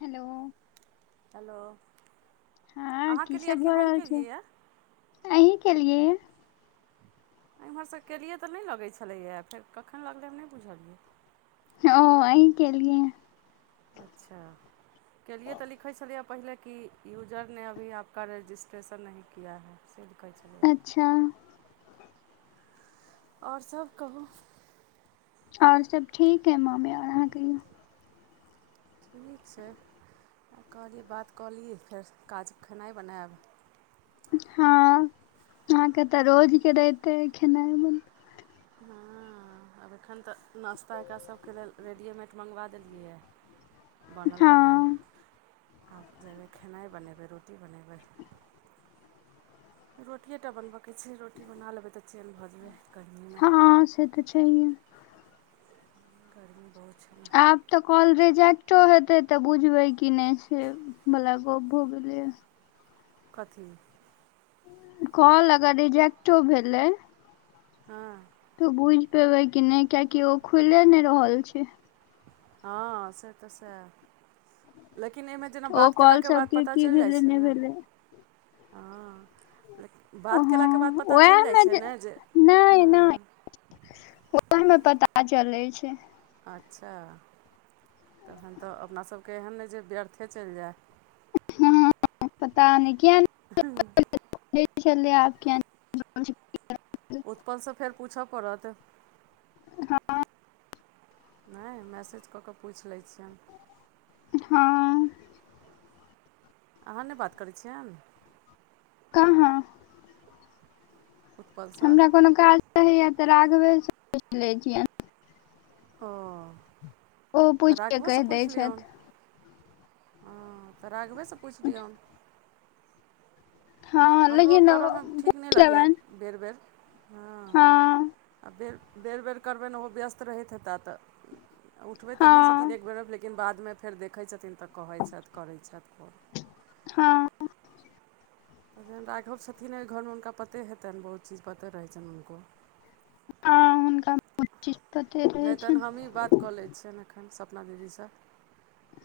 hello hello हँ अहाँ की केलिए सब कि भऽ हम रहल छै केलिए अहीं केलियए एमहर सँ केलियै तऽ नय लगैत छलैए फेर कखन लगलै हम नहि बुझलियै ओ अहीं केलिय अच्छा केलियै तऽ लिखै छलियै पहिले की यूजर ने अभी आपक रजिस्ट्रेशन नही किया है से कहै अच्छा ओर सभ कहू ओर सब ठीक है माँमे आ रह कहिऔ ठीक छै कहलियै बात कऽलियै फेर खेनाइ बनाबै हँ आहाँ के तऽ रोजके दाएत खेनाय में हँ हँ आब एखन तऽ नाश्ता एकरा सबके लेल रेडीमेड मँगबा देलियै बनल बनैल हँ आब जेबै खेनाइ बनेबै रोटी बनेबै रोटिएटा बनबऽके छै रोटी बना लेबै तऽ चैन भऽ जेबै गर्मीमे हँ से तऽ छैहिए गर्मी बहुत छै ने आब तऽ कॉल रिजेक्टो हेतै तऽ बुझबे की नहि से वला गोप भोगल कथी कॉल अगर रिजेक्टो भेलै हँ तऽ बुइझ पेबै कि नहि कियाकि ओ खुले नहि रहल छै हँ से तऽ सैह लेकिन एमे जेना ओ बात केला कॉल के बाद सबके पता की चलि जाइ भेलै छै नहि ने भेलै हँ लेकिन ओ, बात हँ कयलाके बाद पता वैह चलि जाइ छै ने जे हँ ओह तै में [unintelligible] पता चलैत छै अच्छा तखन तऽ अपनासबके एहन नहि जे व्यर्थे चलि जाय हँ पता नहि [inaudible] लप [inaudible] उत्पन सँ फेर पूछ पड़त ह नय मैसेज कऽ कऽ पूछि लै छियअनि हँ अहाँ नय बात करै छियनि कहाँ उत्पलसँ हमरा कोनो काज रहैया त राघवे से सोच ले छियनि अ ओ तऽ पूछिके राघवो सँ कहि दै पुछ लियौन छथि हँ तऽ राघवे सँ पुछ लियौन हँ हमरो लेकिन करय में ठीक नहि पूछि लगैए लेबनि बेर बेर हँ आ बेर बेर बेर करबैन ओहो व्यस्त रहैत हेताह तऽ उठबै तऽ नहि छथिन हँ एक बेर लेकिन लेकिन बादमें फेर देखै छथिन तऽ कहैत छथ करै छथ हँ न राघव छथिन ओहि घरमे हुनका पते हेतनि बहुत चीज पते रहैत छनि हुनको हँ हुनका चपत नहि तहन हम हीँ बात कऽ लै छियअन एखन सपना दीदी स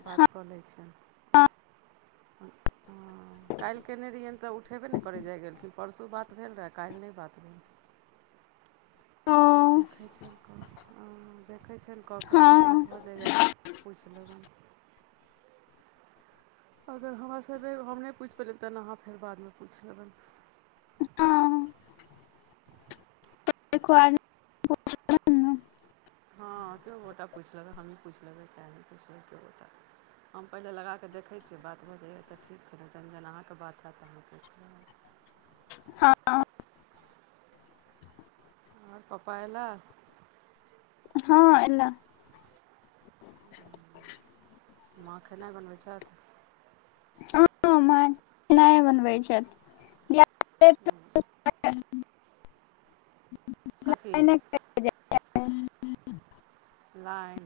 बात हँ कऽ लै छै हँ काल्हि कयने रहियैन तऽ उठेबे नहि करय जाय गेलखिन परसू बात भेल रहए काल्हि नहि बात भेल ओ त देखै छलक देखै छनि कऽ कऽ हँ अगर बात भऽ जाइए तऽ पूछि लेबनि अगर हमरास हम नहि पूछि पयलै तहन अहाँ फेर बादमें पूछि लेबनि हँ देख आम हँ के गोटा पुछलके हमही पुछलगे चाहेी पुछल के गोटा हम पहिले लगाकऽ देखै छियै बात भऽै तऽ ठीक छै नेन जह अहाँके बात हयैत तऽ हम पुछ ल हँ ओर पपा एला हँ एला माँ खेनाइ बनबै हं माना बनबै छथि लेट काकी कहि लाइन